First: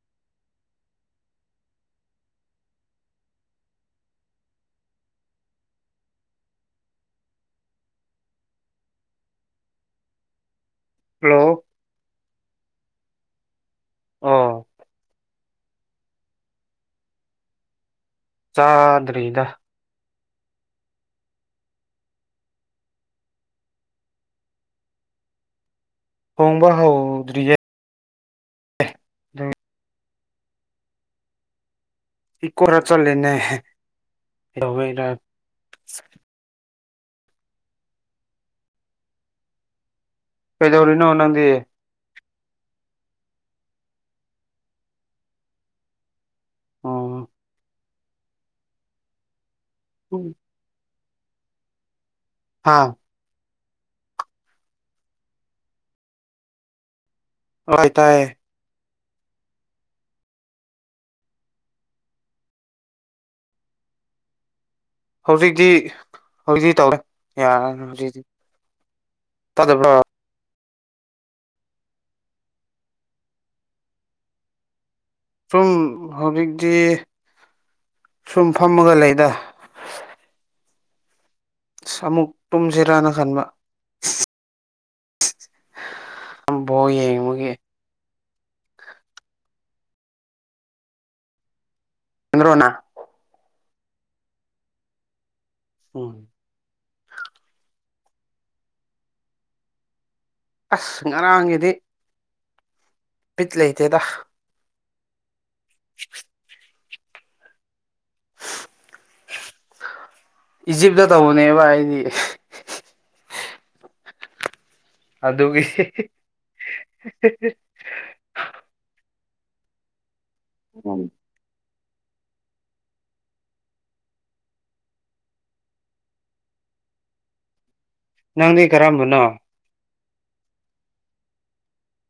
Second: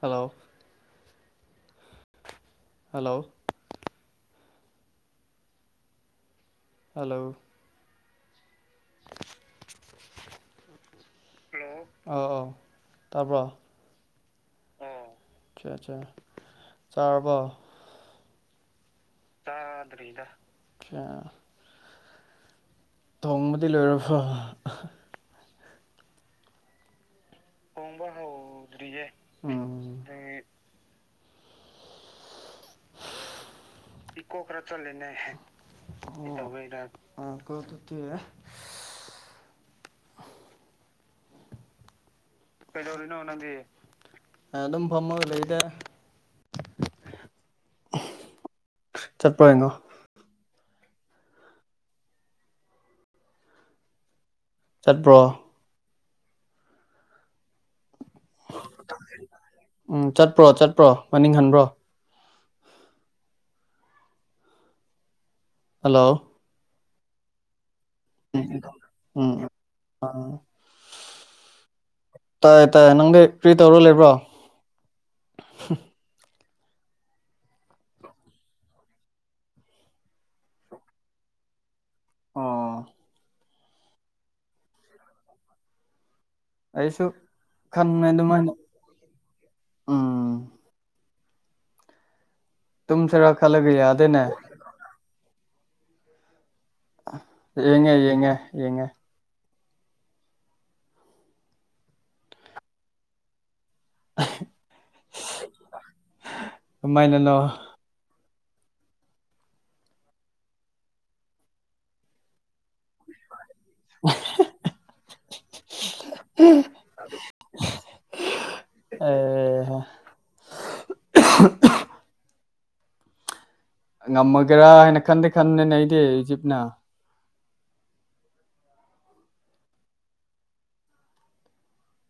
Hello hello hello hello ꯑ ꯑꯥꯎ ꯇꯥꯕ꯭ꯔꯣ ꯑꯣ ꯑꯆꯥ ꯑꯆꯥ ꯆꯥꯔꯕꯣ ꯆꯥꯗ꯭ꯔꯤꯗ ꯗꯔꯤꯗ [unintelligible] ꯑ [unintelligible] ꯇꯣꯡꯕꯗꯤ ꯂꯣꯏꯔꯕꯣ ꯊꫭꯡꯕ ꯍꯧꯗ꯭ꯔꯌ‌ꯦ ꯊꫭꯡꯕ ꯍꯧꯗꯔꯤꯌ‌ꯦ ꯏ ꯀꯔ [unintelligible] ꯆꯂꯦꯅꯦ ꯍꯋꯔ ꯀꯗꯠꯇ [unintelligible] ꯀꯩꯗꯧꯔꯤꯅꯣ ꯅꯪꯗꯤ ꯀꯩꯗꯧꯔꯤꯅꯣ ꯅꯪꯗꯤ ꯑꯩ ꯑꯗꯨꯝ ꯐꯝꯃꯒ ꯂꯩꯗ ꯑꯣ ꯆꯠꯄꯔꯥ ꯌ‌ꯦꯡꯉꯣ ꯎꯝ [unintelligible] ꯍꯥꯥ ꯆꯠꯄ꯭ꯔꯣ ꯇꯥꯏ ꯇꯥꯏꯌꯦ ꯎꯝ ꯆꯠꯄ꯭ꯔꯣ ꯆꯠꯄ꯭ꯔꯣ ꯃꯅꯤꯡ ꯍꯟꯕ꯭ꯔꯣ ꯍꯧꯖꯤꯛꯇꯤ ꯍꯜꯂꯣ ꯍꯧꯖꯤꯛꯇꯤ ꯇꯧꯔꯦ [unintelligible] ꯌꯥꯔ‌ꯦ ꯎꯝ ꯇꯗꯥꯕꯔꫭ ꯇꯥꯏꯌꯦ ꯇꯥꯏꯌꯦ ꯅꯪꯗꯤ ꯀ꯭ꯔꯤ ꯇꯧꯔ ꯂꯩꯕ꯭ꯔꯣ ꯁꯨꯝ ꯍꯧꯖꯤꯛꯇꯤ ꯁꯨꯝ ꯐꯝꯃꯒ ꯂꯩꯗ ꯑꯁ ꯑꯃꯨꯛ ꯑꯣ ꯇꯨꯝꯁꯤꯔꯥꯅ ꯈꯟꯕ ꯕꯣꯜ ꯑꯩꯁꯨ ꯌꯦꯡꯕꯒꯤ ꯈꯪꯉꯦ [unintelligible] ꯑꯗꯨꯃꯥꯏꯅ ꯎꯝ ꯆꯗ꯭ꯔꯣꯅ [unintelligible] ꯇꯨꯨꯝꯁꯤꯔ ꯈꯜꯂꯒ ꯌꯥꯗꯦꯅꯦ ꯎꯝ ꯌꯦꯡꯉꯦ ꯌꯦꯡꯉꯦ ꯌꯦꯡꯉꯦ ꯑꯁ ꯉꯔꯥꯡꯒꯤꯗꯤ ꯕꯤꯠ ꯂꯩꯇꯦꯗ ꯑꯍꯦ ꯍꯁ [unintelligible] [unintelligible] ꯀꯃꯥꯏꯅꯅꯣ ꯏꯖꯤꯞꯇ ꯇꯧꯕꯅꯦꯕ ꯑꯩꯗꯤ ꯎ [unintelligible] ꯑꯗꯨꯒꯤ ꯑꯦ [unintelligible] ꯎꯝ ꯍ [unintelligible] ꯉꯝꯃꯒꯦꯔꯥ ꯍꯥꯏꯅ ꯈꯟꯗꯤ ꯈꯟꯗꯤꯈꯟꯕꯅꯤꯅ‌ꯦ ꯑꯩꯗꯤ ꯏꯖꯤꯞꯅ ꯅꯪꯗꯤ ꯀꯔꯝꯕꯅꯣ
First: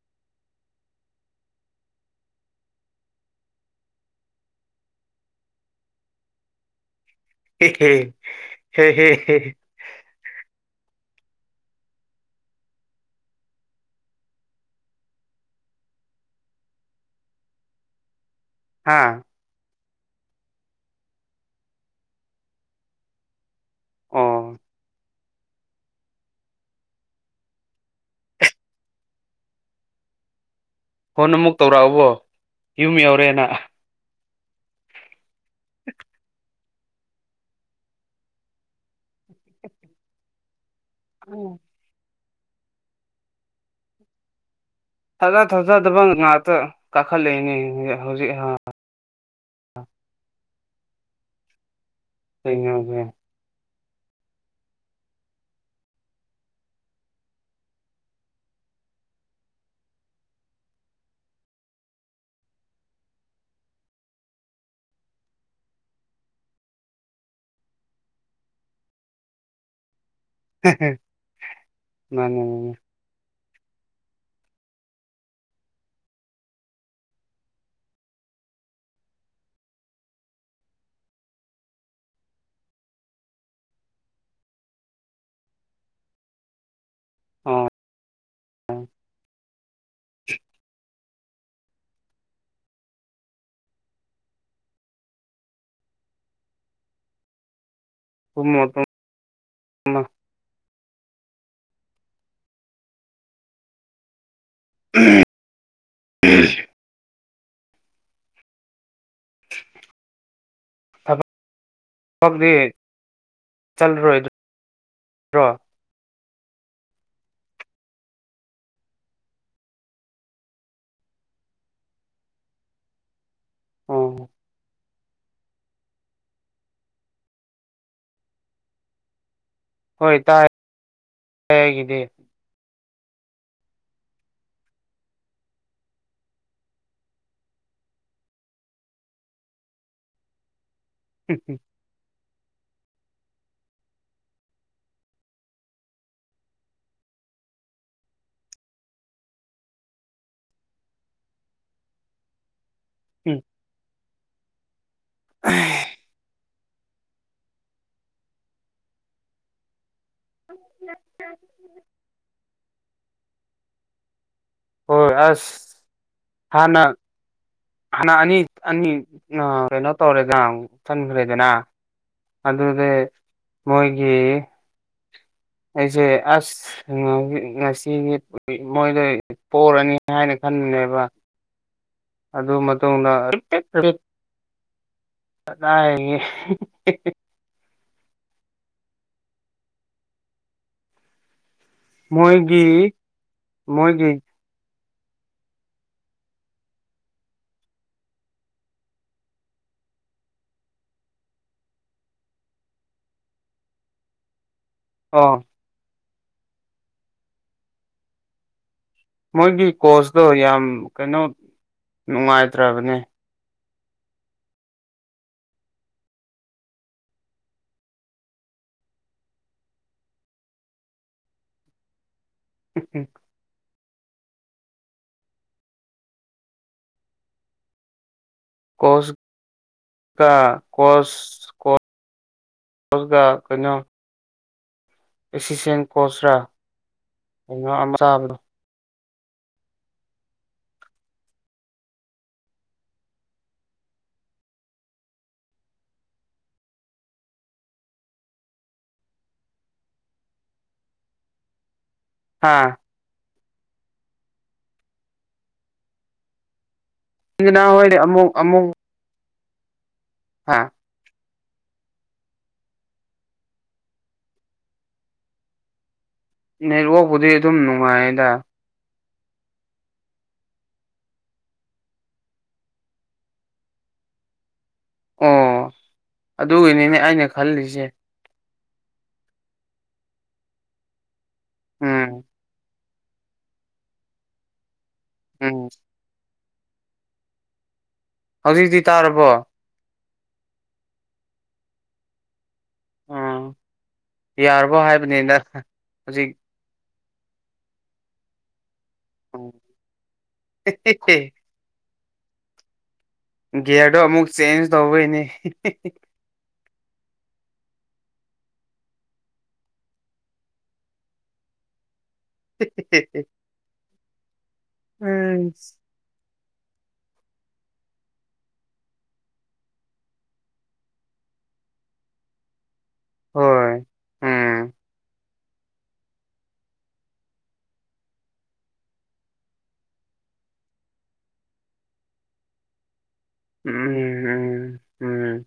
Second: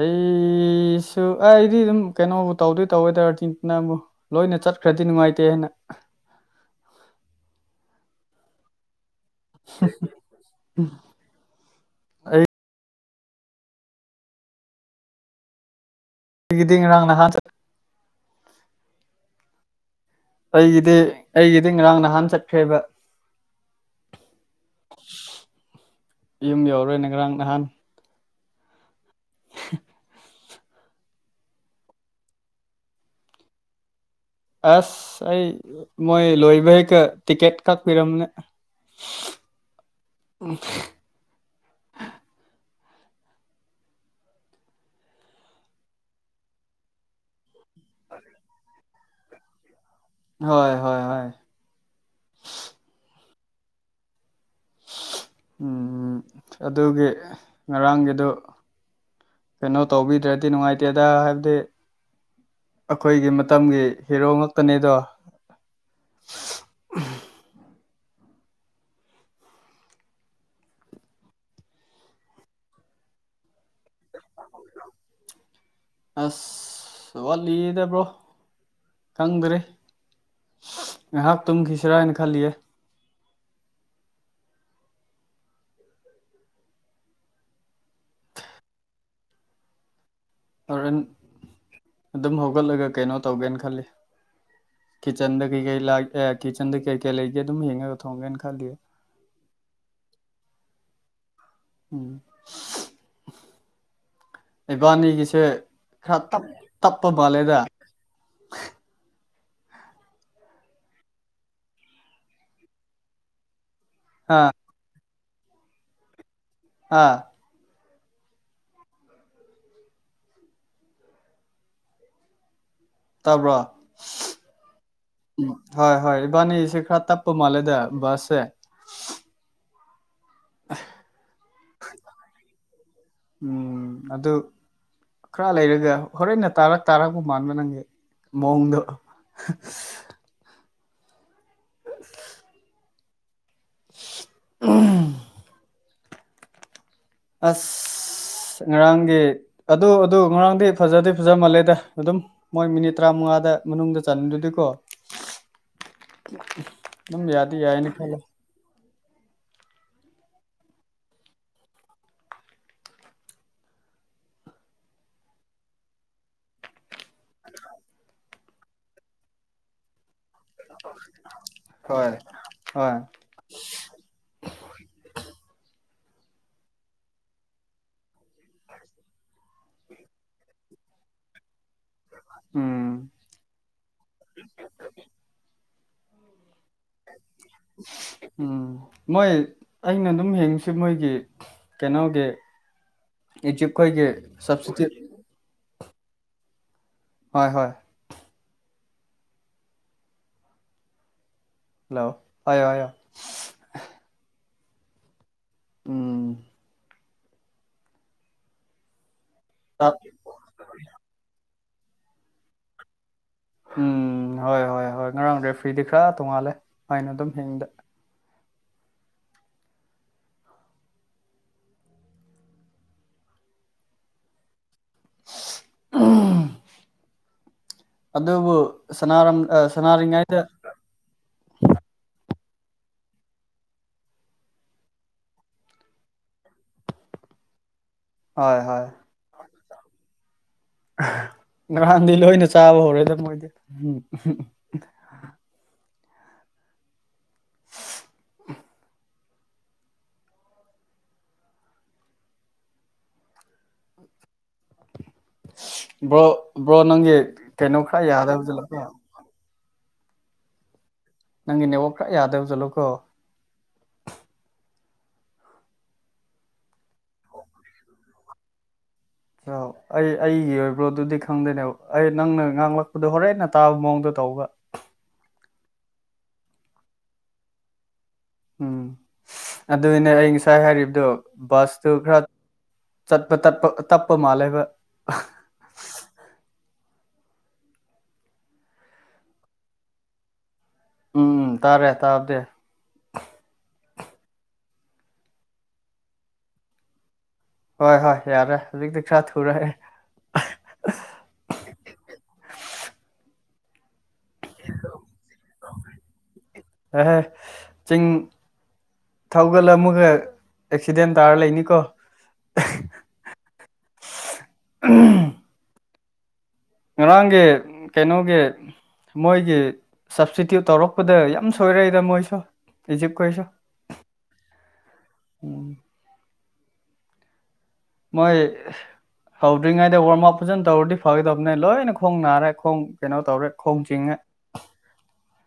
ꯑꯩꯁꯨ ꯑꯩꯗꯤ ꯑꯗꯨꯝ ꯀꯩꯅꯣꯕꯨ ꯇꯧꯗꯤ ꯇꯧꯋꯦꯗ ꯑꯔꯖ‌ꯦꯟꯇꯤꯅꯕꯨ ꯂꯣꯏꯅ ꯆꯠꯈ꯭ꯔꯗꯤ ꯅꯨꯡꯉꯥꯏꯇꯦ ꯍꯥꯏꯅ ꯍ ꯍ [unintelligible] ꯎꯝ [unintelligible] ꯑꯩꯒꯤꯗꯤ ꯉꯔꯥꯡ ꯅꯍꯥꯟ ꯆꯠ ꯍꯥꯥ ꯑꯩꯒꯤꯗꯤ ꯑꯩꯒꯤꯗꯤ ꯉꯔꯥꯡ ꯅꯍꯥꯟ ꯆꯠꯈ꯭ꯔꯦꯕ ꯑꯣ ꯌꯨꯝ ꯌꯧꯔ‌ꯦꯅꯦ ꯉꯔꯥꯡ ꯅꯍꯥꯟ [unintelligible] ꯐꯣꯟ ꯑꯃꯨꯛ ꯇꯧꯔꯛꯑꯕꯣ ꯌꯨꯝ ꯌꯧꯔꯦꯅ ꯑꯁ ꯑꯩ ꯃꯣꯏ ꯂꯣꯏꯕ ꯍꯦꯛꯒ ꯇꯤꯛꯀꯦꯠ ꯀꯛꯄꯤꯔꯝꯕꯅꯦ ꯫ [inaudible] ꯎꯝ ꯎꯝ ꯊꯥꯔ ꯊꯥꯖꯗꯕ ꯉꯥꯛꯇ ꯀꯥꯈꯠꯂꯛꯏꯅꯦ ꯍꯧꯖꯤꯛ ꯍ ꯍꯣꯏ ꯍꯣꯏ ꯍꯣꯏ [unintelligible] ꯎꯝ ꯑꯗꯨꯒꯤ ꯉꯔꯥꯡꯒꯤꯗꯨ ꯀꯩꯅꯣ ꯇꯧꯕꯤꯗ꯭ꯔꯗꯤ ꯅꯨꯡꯉꯥꯏꯇꯦꯗ ꯍꯥꯏꯕꯗꯤ ꯑꯈꯣꯏꯒꯤ ꯃꯇꯝꯒꯤ ꯍꯤꯔꯣ ꯉꯛꯇꯅꯤꯗꯣ꯫ ꯍꯦ ꯍꯦ ꯃꯥꯅꯦ ꯃꯥꯅꯦ ꯑꯁ! ꯋꯥꯠꯂꯤꯗꯕ꯭ꯔꯣ ꯈꯪꯗ꯭ꯔꯦ꯫ ꯉꯥꯏꯍꯥꯛ ꯇꯨꯝꯈꯤꯁꯤꯔꯥ ꯍꯥꯏꯅ ꯈꯜꯂꯤꯌꯦ꯫ ꯑꯣ ꯍꯣꯔꯦꯟ ꯑꯗꯨꯝ ꯍꯧꯒꯠꯂꯒ ꯀꯩꯅꯣ ꯇꯧꯒꯦꯅ ꯈꯜꯂꯤ꯫ ꯀꯤꯠꯆꯟꯗ ꯀꯩꯀꯩ ꯂꯥꯛꯑꯦ ꯀꯤꯠꯆꯟꯗ ꯀꯩ ꯀꯩ ꯂꯩꯒꯦ ꯑꯗꯨꯝ ꯌꯦꯡꯂꯒ ꯊꯣꯡꯒꯦꯅ ꯇꯨꯝꯃꯣ ꯈꯜꯂꯤꯌꯦ꯫ ꯇꯨꯝꯃꯣ ꯏꯕꯥꯅꯤꯒꯤꯁꯦ ꯈꯔ ꯇꯞ ꯇꯞꯄ ꯃꯥꯜꯂꯦꯗ꯫ ꯊꯕꯛꯗꯤ ꯑꯥ ꯆꯠꯂꯔꯣꯏꯗ꯭ꯔꯣ? ꯑꯥ ꯇꯥꯕ꯭ꯔꯣ? ꯎꯝ ꯍꯣꯏ ꯍꯣꯏ ꯏꯕꯥꯅꯤꯒꯤꯁꯤ ꯈꯔ ꯇꯞꯄ ꯃꯥꯜꯂꯦꯗ ꯕꯥꯁꯁꯦ ꯫ ꯍꯣꯏ ꯇꯥꯏ ꯑꯩꯒꯤꯗꯤ ꯎꯝ ꯑꯗꯨ ꯈꯔ ꯂꯩꯔꯒ ꯍꯣꯔꯦꯟꯅ ꯇꯥꯔꯛ ꯇꯥꯔꯛꯄ ꯃꯥꯟꯕ ꯅꯪꯒꯤ ꯃꯑꯣꯡꯗꯣ [unintelligible] [unintelligible] ꯎꯝ ꯑꯁ! ꯑꯁ ꯉꯔꯥꯡꯒꯤ ꯑꯗꯨ ꯑꯗꯨ ꯉꯔꯥꯡꯗꯤ ꯐꯖꯗꯤ ꯐꯖ ꯃꯥꯜꯂꯦꯗ ꯑꯗꯨꯝ ꯃꯣꯏ ꯃꯤꯅꯤꯠ ꯇꯔꯥꯃꯉꯥꯗ ꯃꯅꯨꯡꯗ ꯆꯟꯗ꯭ꯔꯗꯤ ꯀꯣ [unintelligible] ꯑꯗꯨꯝ ꯌꯥꯗꯤ ꯌꯥꯏꯅ ꯈꯜꯂꯦ꯫ [unintelligible] ꯍꯣꯏ ꯑꯁ ꯍꯥꯅ ꯍꯥꯟꯅ ꯑꯅꯤ ꯑꯅꯤ ꯅ ꯀꯩꯅꯣ ꯇꯧꯔꯦꯗꯅ ꯆꯟꯈ꯭ꯔꯦꯗꯅ ꯍꯣꯏ ꯍꯣꯏ ꯑꯗꯨꯗꯩ ꯃꯣꯏꯒꯤ ꯑꯩꯁꯦ ꯑꯁ ꯉꯁꯤꯗꯤ ꯃꯣꯏꯗ ꯄꯣꯔꯅꯤ ꯍꯥꯏꯅ ꯈꯟꯕꯅꯦꯕ ꯑꯗꯨ ꯎꯝ ꯃꯇꯨꯡꯗ ꯀꯗꯥꯏꯗꯒꯤ ꯎꯝ ꯃꯣꯏ ꯑꯩꯅ ꯑꯗꯨꯝ ꯍꯡꯉꯁꯤ ꯃꯣꯏꯒꯤ ꯀꯩꯅꯣꯒꯤ ꯃꯣꯏꯒꯤ ꯏꯖꯤꯞ ꯈꯣꯏꯒꯤ ꯃꯣꯏꯒꯤ ꯁꯞꯁꯁꯤꯇꯤꯌꯨꯠ ꯍꯣꯏ ꯍꯣꯏ ꯍꯜꯂꯣ [unintelligible] ꯑꯣ ꯎꯝ ꯃꯣꯏꯒꯤ ꯀꯣꯁꯇꯣ ꯌꯥꯝ ꯀꯩꯅꯣ ꯅꯨꯡꯉꯥꯏꯇ꯭ꯔꯕꯅꯦ ꯎꯝ ꯍꯣꯏ ꯍꯣꯏ ꯍꯣꯏ ꯉꯔꯥꯡꯗꯤ ꯐ꯭ꯔꯤꯗꯤ ꯈꯔ ꯇꯣꯡꯉꯥꯜꯂꯦ ꯍꯥꯏꯅ ꯑꯗꯨꯝ ꯍꯤꯡꯗ [inaudible] ꯎꯝ ꯑꯗꯨꯕꯨ ꯀꯣꯁ ꯁꯅꯥꯔꯝ ꯀ ꯁꯅꯥꯔꯤꯉꯩꯗ ꯀꯣꯁ ꯀꯣꯣ ꯀꯩꯅꯣ ꯑꯦꯁꯤꯁꯇꯦꯟ ꯀꯣꯆꯔ ꯍꯣꯏ ꯍꯣꯏ ꯉꯔꯍꯥꯟꯗꯤ ꯂꯣꯏꯅ ꯆꯥꯕ ꯍꯧꯔꯣꯏꯦꯗꯕ ꯃꯣꯏꯗꯤ ꯎꯝ [unintelligible] ꯑꯥ ꯕ꯭ꯔꯣ ꯕ꯭ꯔꯣ ꯅꯪꯒꯤ ꯏꯟꯖꯅꯥ ꯀꯩꯅꯣ ꯍꯣꯏꯗꯤ ꯈꯔ ꯑꯃꯨꯛ ꯌꯥꯗꯕꯁꯨ ꯀꯣ ꯍꯥꯥ ꯅꯪꯒꯤ ꯅꯦꯠꯋꯔꯥꯛ ꯈꯔ ꯌꯥꯗꯕ ꯖꯠꯂꯨꯀꯣ ꯅꯦꯠꯋꯥꯛꯄꯨꯗꯤ ꯑꯗꯨꯝ ꯅꯨꯡꯉꯥꯏꯗ ꯆꯥꯎ ꯑꯩ ꯑꯩꯒꯤ ꯑꯣꯏꯕ꯭ꯔꯣ ꯑꯗꯨꯗꯤ ꯈꯪꯗꯅꯦꯕ ꯑꯩ ꯅꯪꯅ ꯉꯥꯡꯂꯛꯄꯗꯣ ꯍꯣꯔꯦꯟꯅ ꯇꯥꯕ ꯃꯑꯣꯡꯗ ꯇꯧꯕ ꯑꯣ ꯑꯗꯨꯒꯤꯅꯤꯅꯦ ꯑꯩꯅ ꯈꯜꯂꯤꯁꯦ ꯎꯝ ꯑꯗꯨꯅꯦ ꯑꯩ ꯉꯁꯥꯏ ꯍꯥꯏꯔꯤꯕꯗꯨꯣ ꯕꯁꯇꯨ ꯎꯝ ꯈꯔ ꯆꯠꯄ ꯇꯠꯄ ꯇꯞꯄ ꯃꯥꯜꯂꯦꯕ ꯎꯝ ꯍꯧꯖꯤꯛꯇꯤ ꯇꯥꯔꯕꯣ ꯎꯝ ꯎꯝ ꯇꯥꯔꯦ ꯇꯥꯗꯦ ꯎꯝ ꯌꯥꯔꯕꯣ ꯍꯥꯏꯕꯅꯤꯅ ꯍꯧꯖꯤꯛ ꯍꯣꯏ ꯍꯣꯏ ꯌꯥꯔꯦ ꯍꯧꯖꯤꯛꯇꯤ ꯈꯔ ꯊꯨꯔꯛꯑꯦ ꯑꯦ ꯒꯤꯌꯥꯔꯗꯣ ꯑꯃꯨꯛ ꯆꯦꯟꯖ ꯇꯧꯕꯩꯅꯦ ꯑꯦ ꯆꯤꯡ ꯊꯧꯒꯜ ꯑꯃꯒ ꯑꯦꯛꯁꯤꯗꯦꯟ ꯇꯥꯔ ꯂꯩꯅꯤꯀꯣ [inaudible] ꯎꯝ ꯉꯔꯥꯡꯒꯤ ꯀꯩꯅꯣꯒꯤ ꯃꯣꯏꯒꯤ ꯁꯞꯁꯇꯤꯇ꯭ꯌꯨꯠ ꯇꯧꯔꯛꯄꯗ ꯌꯥꯝ ꯁꯣꯏꯔꯛꯏꯗ ꯃꯣꯏꯁꯨ ꯏꯖꯤꯞ ꯀꯣꯏꯁ ꯍꯣꯏ ꯎꯝ ꯃꯣꯏ ꯍꯧꯗ꯭ꯔꯤꯉꯩꯗ ꯋꯥꯔꯝ ꯑꯞ ꯐꯖꯅ ꯇꯧꯔꯗꯤ ꯐꯒꯗꯕꯅꯦ ꯂꯣꯏꯅ ꯈꯣꯡ ꯅꯥꯔꯦ ꯈꯣꯡ ꯀꯩꯅꯣ ꯇꯧꯔꯦ ꯎꯝ ꯈꯣꯡ ꯆꯤꯡꯉꯦ ꯎꯝ ꯎꯝ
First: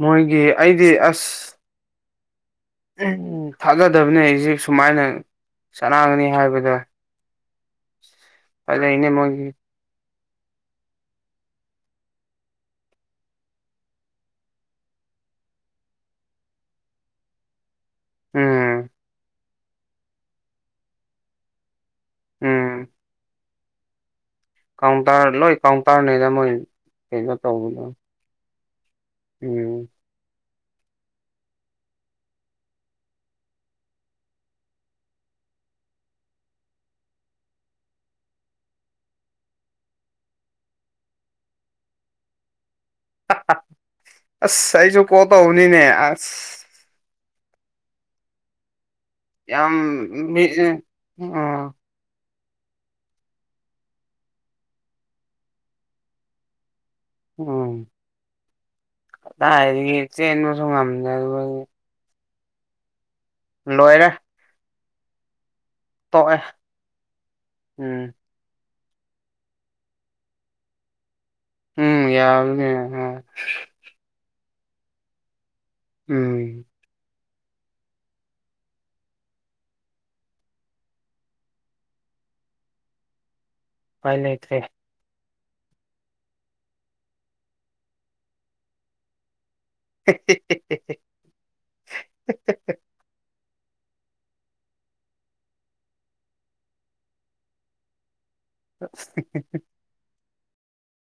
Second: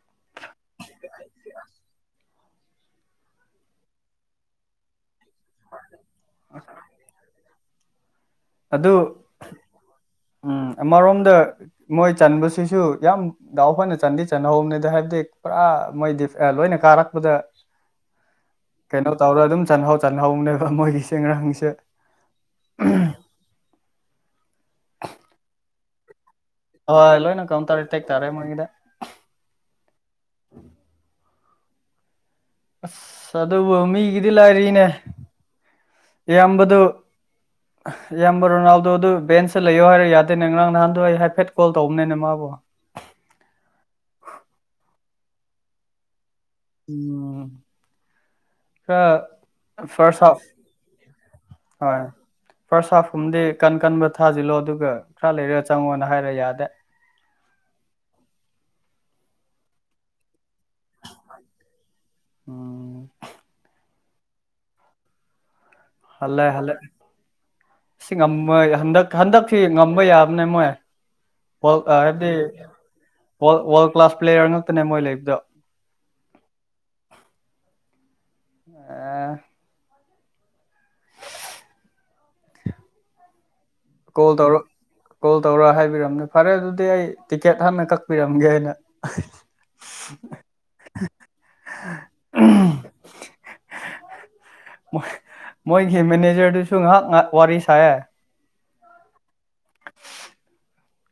ꯃꯣꯏꯒꯤ ꯑꯩꯗꯤ ꯑꯁ [inaudible] ꯊꯥꯅꯗꯕꯅꯤ ꯑꯩꯁꯤꯦ ꯁꯨꯃꯥꯏꯅ ꯆꯅꯥꯒꯅꯤ ꯍꯥꯏꯕꯗꯣ [inaudible] ꯑꯗꯨ ꯎꯝ ꯑꯃꯔꯣꯝꯗ ꯃꯣꯏ ꯆꯟꯕꯁꯤꯁꯨ ꯌꯥꯝ ꯗꯥꯎꯈꯣꯏꯅ ꯆꯟꯗꯤ ꯆꯟꯍꯧꯕꯅꯤꯗ ꯍꯥꯏꯕꯗꯤ ꯄꯨꯔꯥ ꯃꯣꯏꯗꯤ ꯂꯣꯏꯅ ꯀꯥꯔꯛꯄꯗ ꯎꯝ ꯀꯩꯅꯣ ꯇꯧꯔ ꯑꯗꯨꯝ ꯆꯥꯟꯍꯧ ꯆꯍꯧꯅꯦꯕ ꯃꯣꯏꯒꯤ ꯆꯦꯡꯔꯥꯡꯁꯦ ꯎꯝ ꯀꯥꯎꯟꯇꯔ ꯂꯣꯏ ꯀꯥꯎꯟꯔꯗ ꯍꯣꯏ ꯂꯣꯏꯅ ꯀꯥꯎꯟꯇꯔ ꯑꯇꯦꯛ ꯇꯔꯦ ꯃꯅꯤꯡꯒꯗ ꯎꯝ ꯑꯁ ꯑꯗꯨꯕꯨ ꯃꯤꯒꯤꯗꯤ ꯂꯥꯏꯔꯤꯅꯦ ꯑꯌꯥꯝꯕꯗꯨ ꯑ ꯏꯌꯥꯝꯕ ꯔꯣꯅꯥꯜꯗꯣ ꯑꯗꯨ ꯕꯦꯟꯁꯇ ꯂꯩꯌꯣ ꯍꯥꯏꯔ ꯌꯥꯗꯦꯅꯦ ꯉꯔꯥꯡ ꯅꯍꯥꯟꯗꯣ ꯑꯩ ꯍꯥꯏꯐꯦꯠ ꯀꯣꯜ ꯇꯧꯕꯅꯤꯅꯦ ꯃꯥꯕꯨꯣ ꯑꯁ ꯑꯩꯁꯨ ꯀꯣ ꯇꯧꯅꯤꯅꯦ ꯑꯁ ꯎꯝ ꯑ ꯌꯥꯝ ꯎꯝ ꯍꯣꯏ ꯐꯥꯔꯁ ꯍꯥꯐꯀꯨꯝꯕꯗꯤ ꯀꯟ ꯀꯟꯕ ꯊꯥꯖꯤꯜꯂꯣ ꯑꯗꯨꯒ ꯈꯔ ꯂꯩꯔꯒ ꯆꯪꯉꯣꯅ ꯍꯥꯏꯔ ꯌꯥꯗꯦ ꯎꯝꯗꯥꯏꯗꯤ ꯆꯦꯟꯕꯁꯨ ꯉꯝꯗꯦ ꯑꯗꯨꯒ ꯎꯝ ꯂꯣꯏꯔꯦ ꯇꯣꯛꯑꯦ ꯍꯜꯂꯑ ꯍꯜꯂꯛ ꯎꯝ ꯁꯤꯝꯃ ꯍꯟꯗꯛ ꯍꯟꯗꯛꯁꯤ ꯉꯝꯕ ꯌꯥꯕꯅꯦ ꯃꯣꯏ ꯎꯝ ꯍꯥꯏꯕꯗꯤ ꯌꯥꯕꯅꯦ ꯀ꯭ꯂꯥꯁ ꯄ꯭ꯂꯦꯌꯔ ꯉꯥꯛꯛꯇꯅꯦ ꯃꯣꯏ ꯂꯩꯕꯗꯣ ꯎꯝ ꯑ ꯎꯄꯥꯏ ꯀꯣꯜ ꯂꯩꯇ꯭ꯔꯦ ꯇꯧꯔꯣ ꯀꯣꯜ ꯇꯧꯔ ꯍꯥꯏꯕꯤꯔꯝꯅꯦ ꯐꯔꯦ ꯑꯗꯨꯗꯤ ꯑꯩ ꯇꯤꯛꯀꯦꯠ ꯍꯥꯟꯅ ꯀꯛꯄꯤꯔꯝꯒꯦ ꯑꯅ ꯎꯝ ꯃꯣꯏꯒꯤ ꯃꯦꯅꯦꯖꯔꯗꯨꯁꯨ ꯉꯥꯏꯍꯥꯛ ꯉꯥꯏꯍꯥꯛ ꯋꯥꯔꯤ ꯁꯥꯏꯦ ꯁꯤ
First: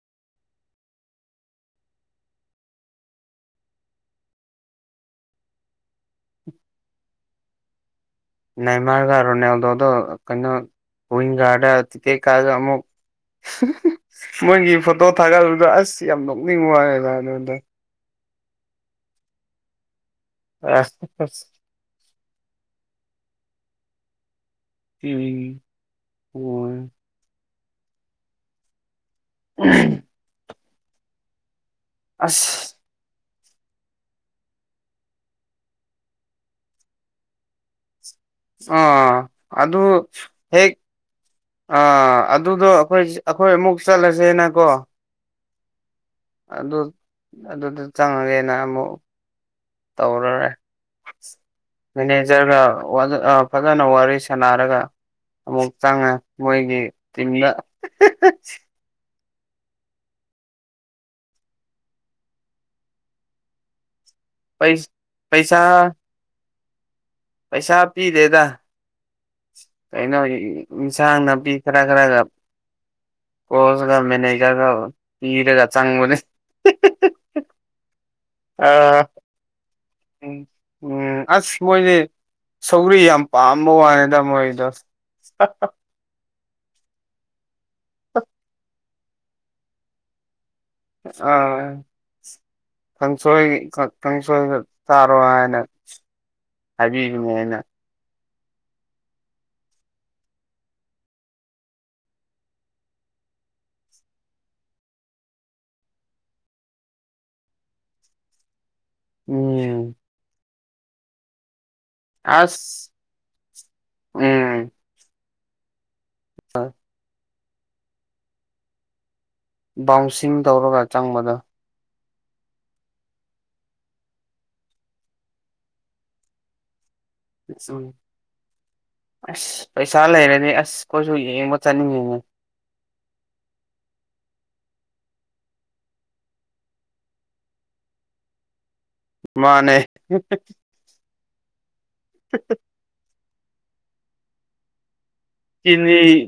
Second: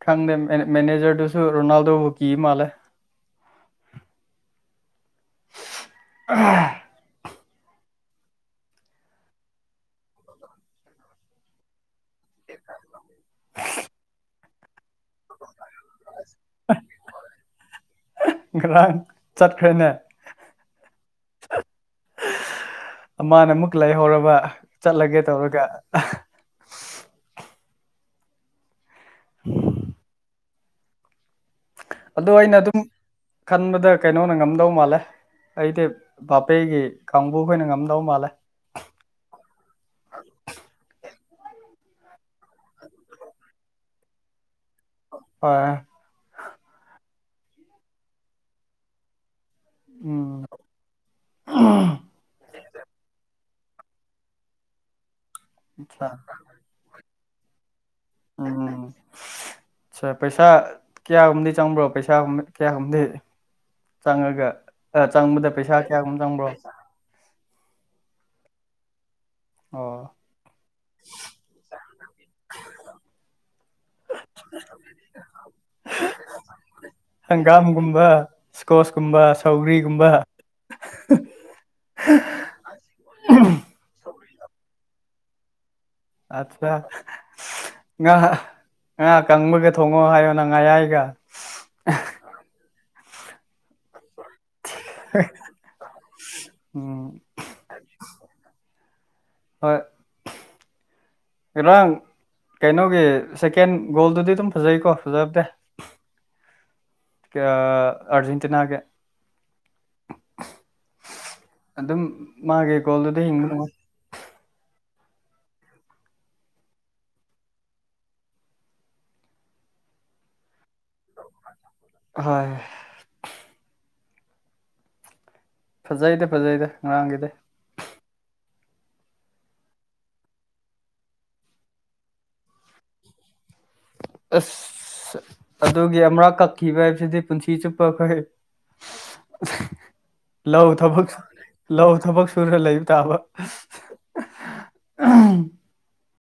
ꯈꯪꯗꯦ ꯃꯦꯅꯦꯖꯔꯗꯨꯁꯨ ꯔꯣꯅꯥꯜꯗꯣ ꯍꯨꯀꯤ ꯃꯥꯜꯂꯦ ꯑꯥ ꯅꯥꯏꯃꯥꯔꯒ ꯔꯣꯅꯦꯜꯗꯣꯗ ꯀꯩꯅꯣ ꯀꯋꯤꯡꯒꯥꯗ ꯇꯤꯀꯦꯛ ꯀꯥꯑꯒ ꯑꯃꯨꯛ ꯃꯣꯏꯒꯤ ꯐꯣꯇꯣ ꯊꯥꯒꯠꯂꯨꯗ ꯑꯁ ꯌꯥꯝ ꯅꯣꯛꯅꯤꯡ ꯋꯥꯦꯗ ꯑꯗꯨꯣꯟꯗ ꯒ꯭ꯔꯥꯡ ꯆꯠꯈ꯭ꯔꯦꯅꯦ ꯑ ꯃꯥꯅ ꯑꯃꯨꯛ ꯂꯩꯍꯧꯔꯕ ꯆꯠꯂꯒꯦ ꯎꯝ ꯇꯧꯔꯒ ꯑꯣ ꯎꯝ ꯑꯗꯣ ꯑꯩꯅ ꯑꯁ ꯑꯗꯨꯝ ꯈꯟꯕꯗ ꯀꯩꯅꯣꯅ ꯉꯝꯗꯧ ꯃꯥꯜꯂꯦ ꯑꯩꯗꯤ ꯕꯥꯥꯄꯦꯒꯤ ꯀꯥꯡꯕꯨꯈꯣꯏꯅ ꯉꯝꯗꯧ ꯃꯥꯜꯂꯦ ꯑ ꯑꯗꯨꯗ ꯍꯦ ꯑꯥ ꯑꯗꯨꯗꯣ ꯑꯩꯈꯣꯏ ꯑꯩꯈꯣꯏ ꯑꯃꯨꯛ ꯆꯠꯂꯁꯦꯅꯀꯣ ꯍ ꯑꯗꯨ ꯑꯗꯨꯗ ꯆꯪꯉꯒꯦꯅ ꯑꯃꯨꯛ ꯎꯝ ꯇꯧꯔꯔꯦ ꯃꯦꯅꯦꯖꯔꯒ ꯐꯖꯅ ꯋꯥꯔꯤ ꯁꯥꯟꯅꯔꯒ ꯑꯃꯨꯛ ꯑꯆꯥ ꯆꯪꯉ ꯃꯣꯏꯒꯤ ꯇꯤꯝꯗ ꯑ ꯑ ꯄꯩꯁꯥ ꯀꯌꯥꯒꯨꯝꯗꯤ ꯆꯪꯕ꯭ꯔꯣ ꯄꯩꯁꯥꯒ ꯀꯌꯥꯒꯨꯝꯗꯤ ꯆꯪꯉꯒ ꯆꯪꯕꯗ ꯄꯩꯁꯥ ꯀꯌꯥꯒꯨꯝ ꯆꯪꯕ꯭ꯔꯣ ꯄꯩꯁꯥ ꯄꯤꯗꯦꯗ ꯑꯣ ꯀꯩꯅꯣ ꯏꯟꯁꯥꯡ ꯅꯥꯄꯤ ꯈꯔ ꯈꯔꯒ ꯀꯣꯆꯒ ꯃꯦꯅꯦꯖꯔꯒ ꯄꯤꯔꯒ ꯆꯪꯕꯅꯤ ꯍꯪꯒꯥꯝꯒꯨꯝꯕ ꯑ ꯁꯀꯣꯁꯀꯨꯝꯕ ꯁꯧꯒ꯭ꯔꯤꯒꯨꯝꯕ ꯎꯝ ꯑꯁ ꯃꯣꯏꯅꯦ ꯁꯧꯔꯤ ꯌꯥꯝ ꯄꯥꯝꯕ ꯋꯥꯅꯤ ꯇꯃꯣꯣꯏꯗꯣ ꯑꯠ ꯉꯥ ꯉꯥ ꯀꯪꯕꯒ ꯊꯣꯡꯉꯣ ꯍꯥꯏꯌꯣ ꯅꯪ ꯉꯥꯌꯥꯏ ꯑ ꯀꯟꯁꯒꯤ ꯀꯟꯁ ꯆꯥꯔꯣ ꯍꯥꯏꯅ ꯎꯝ ꯍꯥꯏꯕꯤꯒꯅꯦ ꯑꯩꯅ ꯏꯔꯥꯡ ꯀꯩꯅꯣꯒꯤ ꯁꯦꯀꯦꯟ ꯒꯣꯜꯗꯨꯗꯤ ꯑꯗꯨꯝ ꯐꯖꯩꯀꯣ ꯐꯖꯕꯗꯦ ꯀ ꯑꯔꯖꯦꯟꯇꯤꯅꯥꯒꯦ ꯎꯝ ꯑꯗꯨꯝ ꯃꯥꯒꯦ ꯑꯁ ꯀꯣꯜꯗꯨꯗ ꯍꯤꯡꯕ ꯎꯝ [unintelligible] ꯕꯥꯎꯟꯁꯤꯡ ꯇꯧꯔꯒ ꯆꯪꯕꯗ ꯍꯣꯏ ꯐꯖꯩꯗꯤ ꯐꯖꯩꯗ ꯉꯔꯥꯡꯒꯤꯗꯤ ꯎꯝ ꯑꯁ ꯄꯩꯁꯥ ꯂꯩꯔꯅꯤ ꯑꯁ ꯑꯈꯣꯏꯁꯨ ꯌꯦꯡꯕ ꯆꯠꯅꯤꯡꯉꯤꯅꯦ ꯑꯁ ꯑꯗꯨꯒꯤ ꯑꯃꯔꯥꯛ ꯀꯛꯈꯤꯕ ꯍꯥꯏꯕꯁꯤꯗꯤ ꯄꯨꯟꯁꯤ ꯆꯨꯞꯄ ꯐꯩ ꯃꯥꯅꯦ ꯂꯧ ꯊꯕꯛ ꯂꯧ ꯊꯕꯛ ꯁꯨꯔ ꯂꯩꯕ ꯇꯥꯕ [unintelligible] ꯆꯤꯅꯤ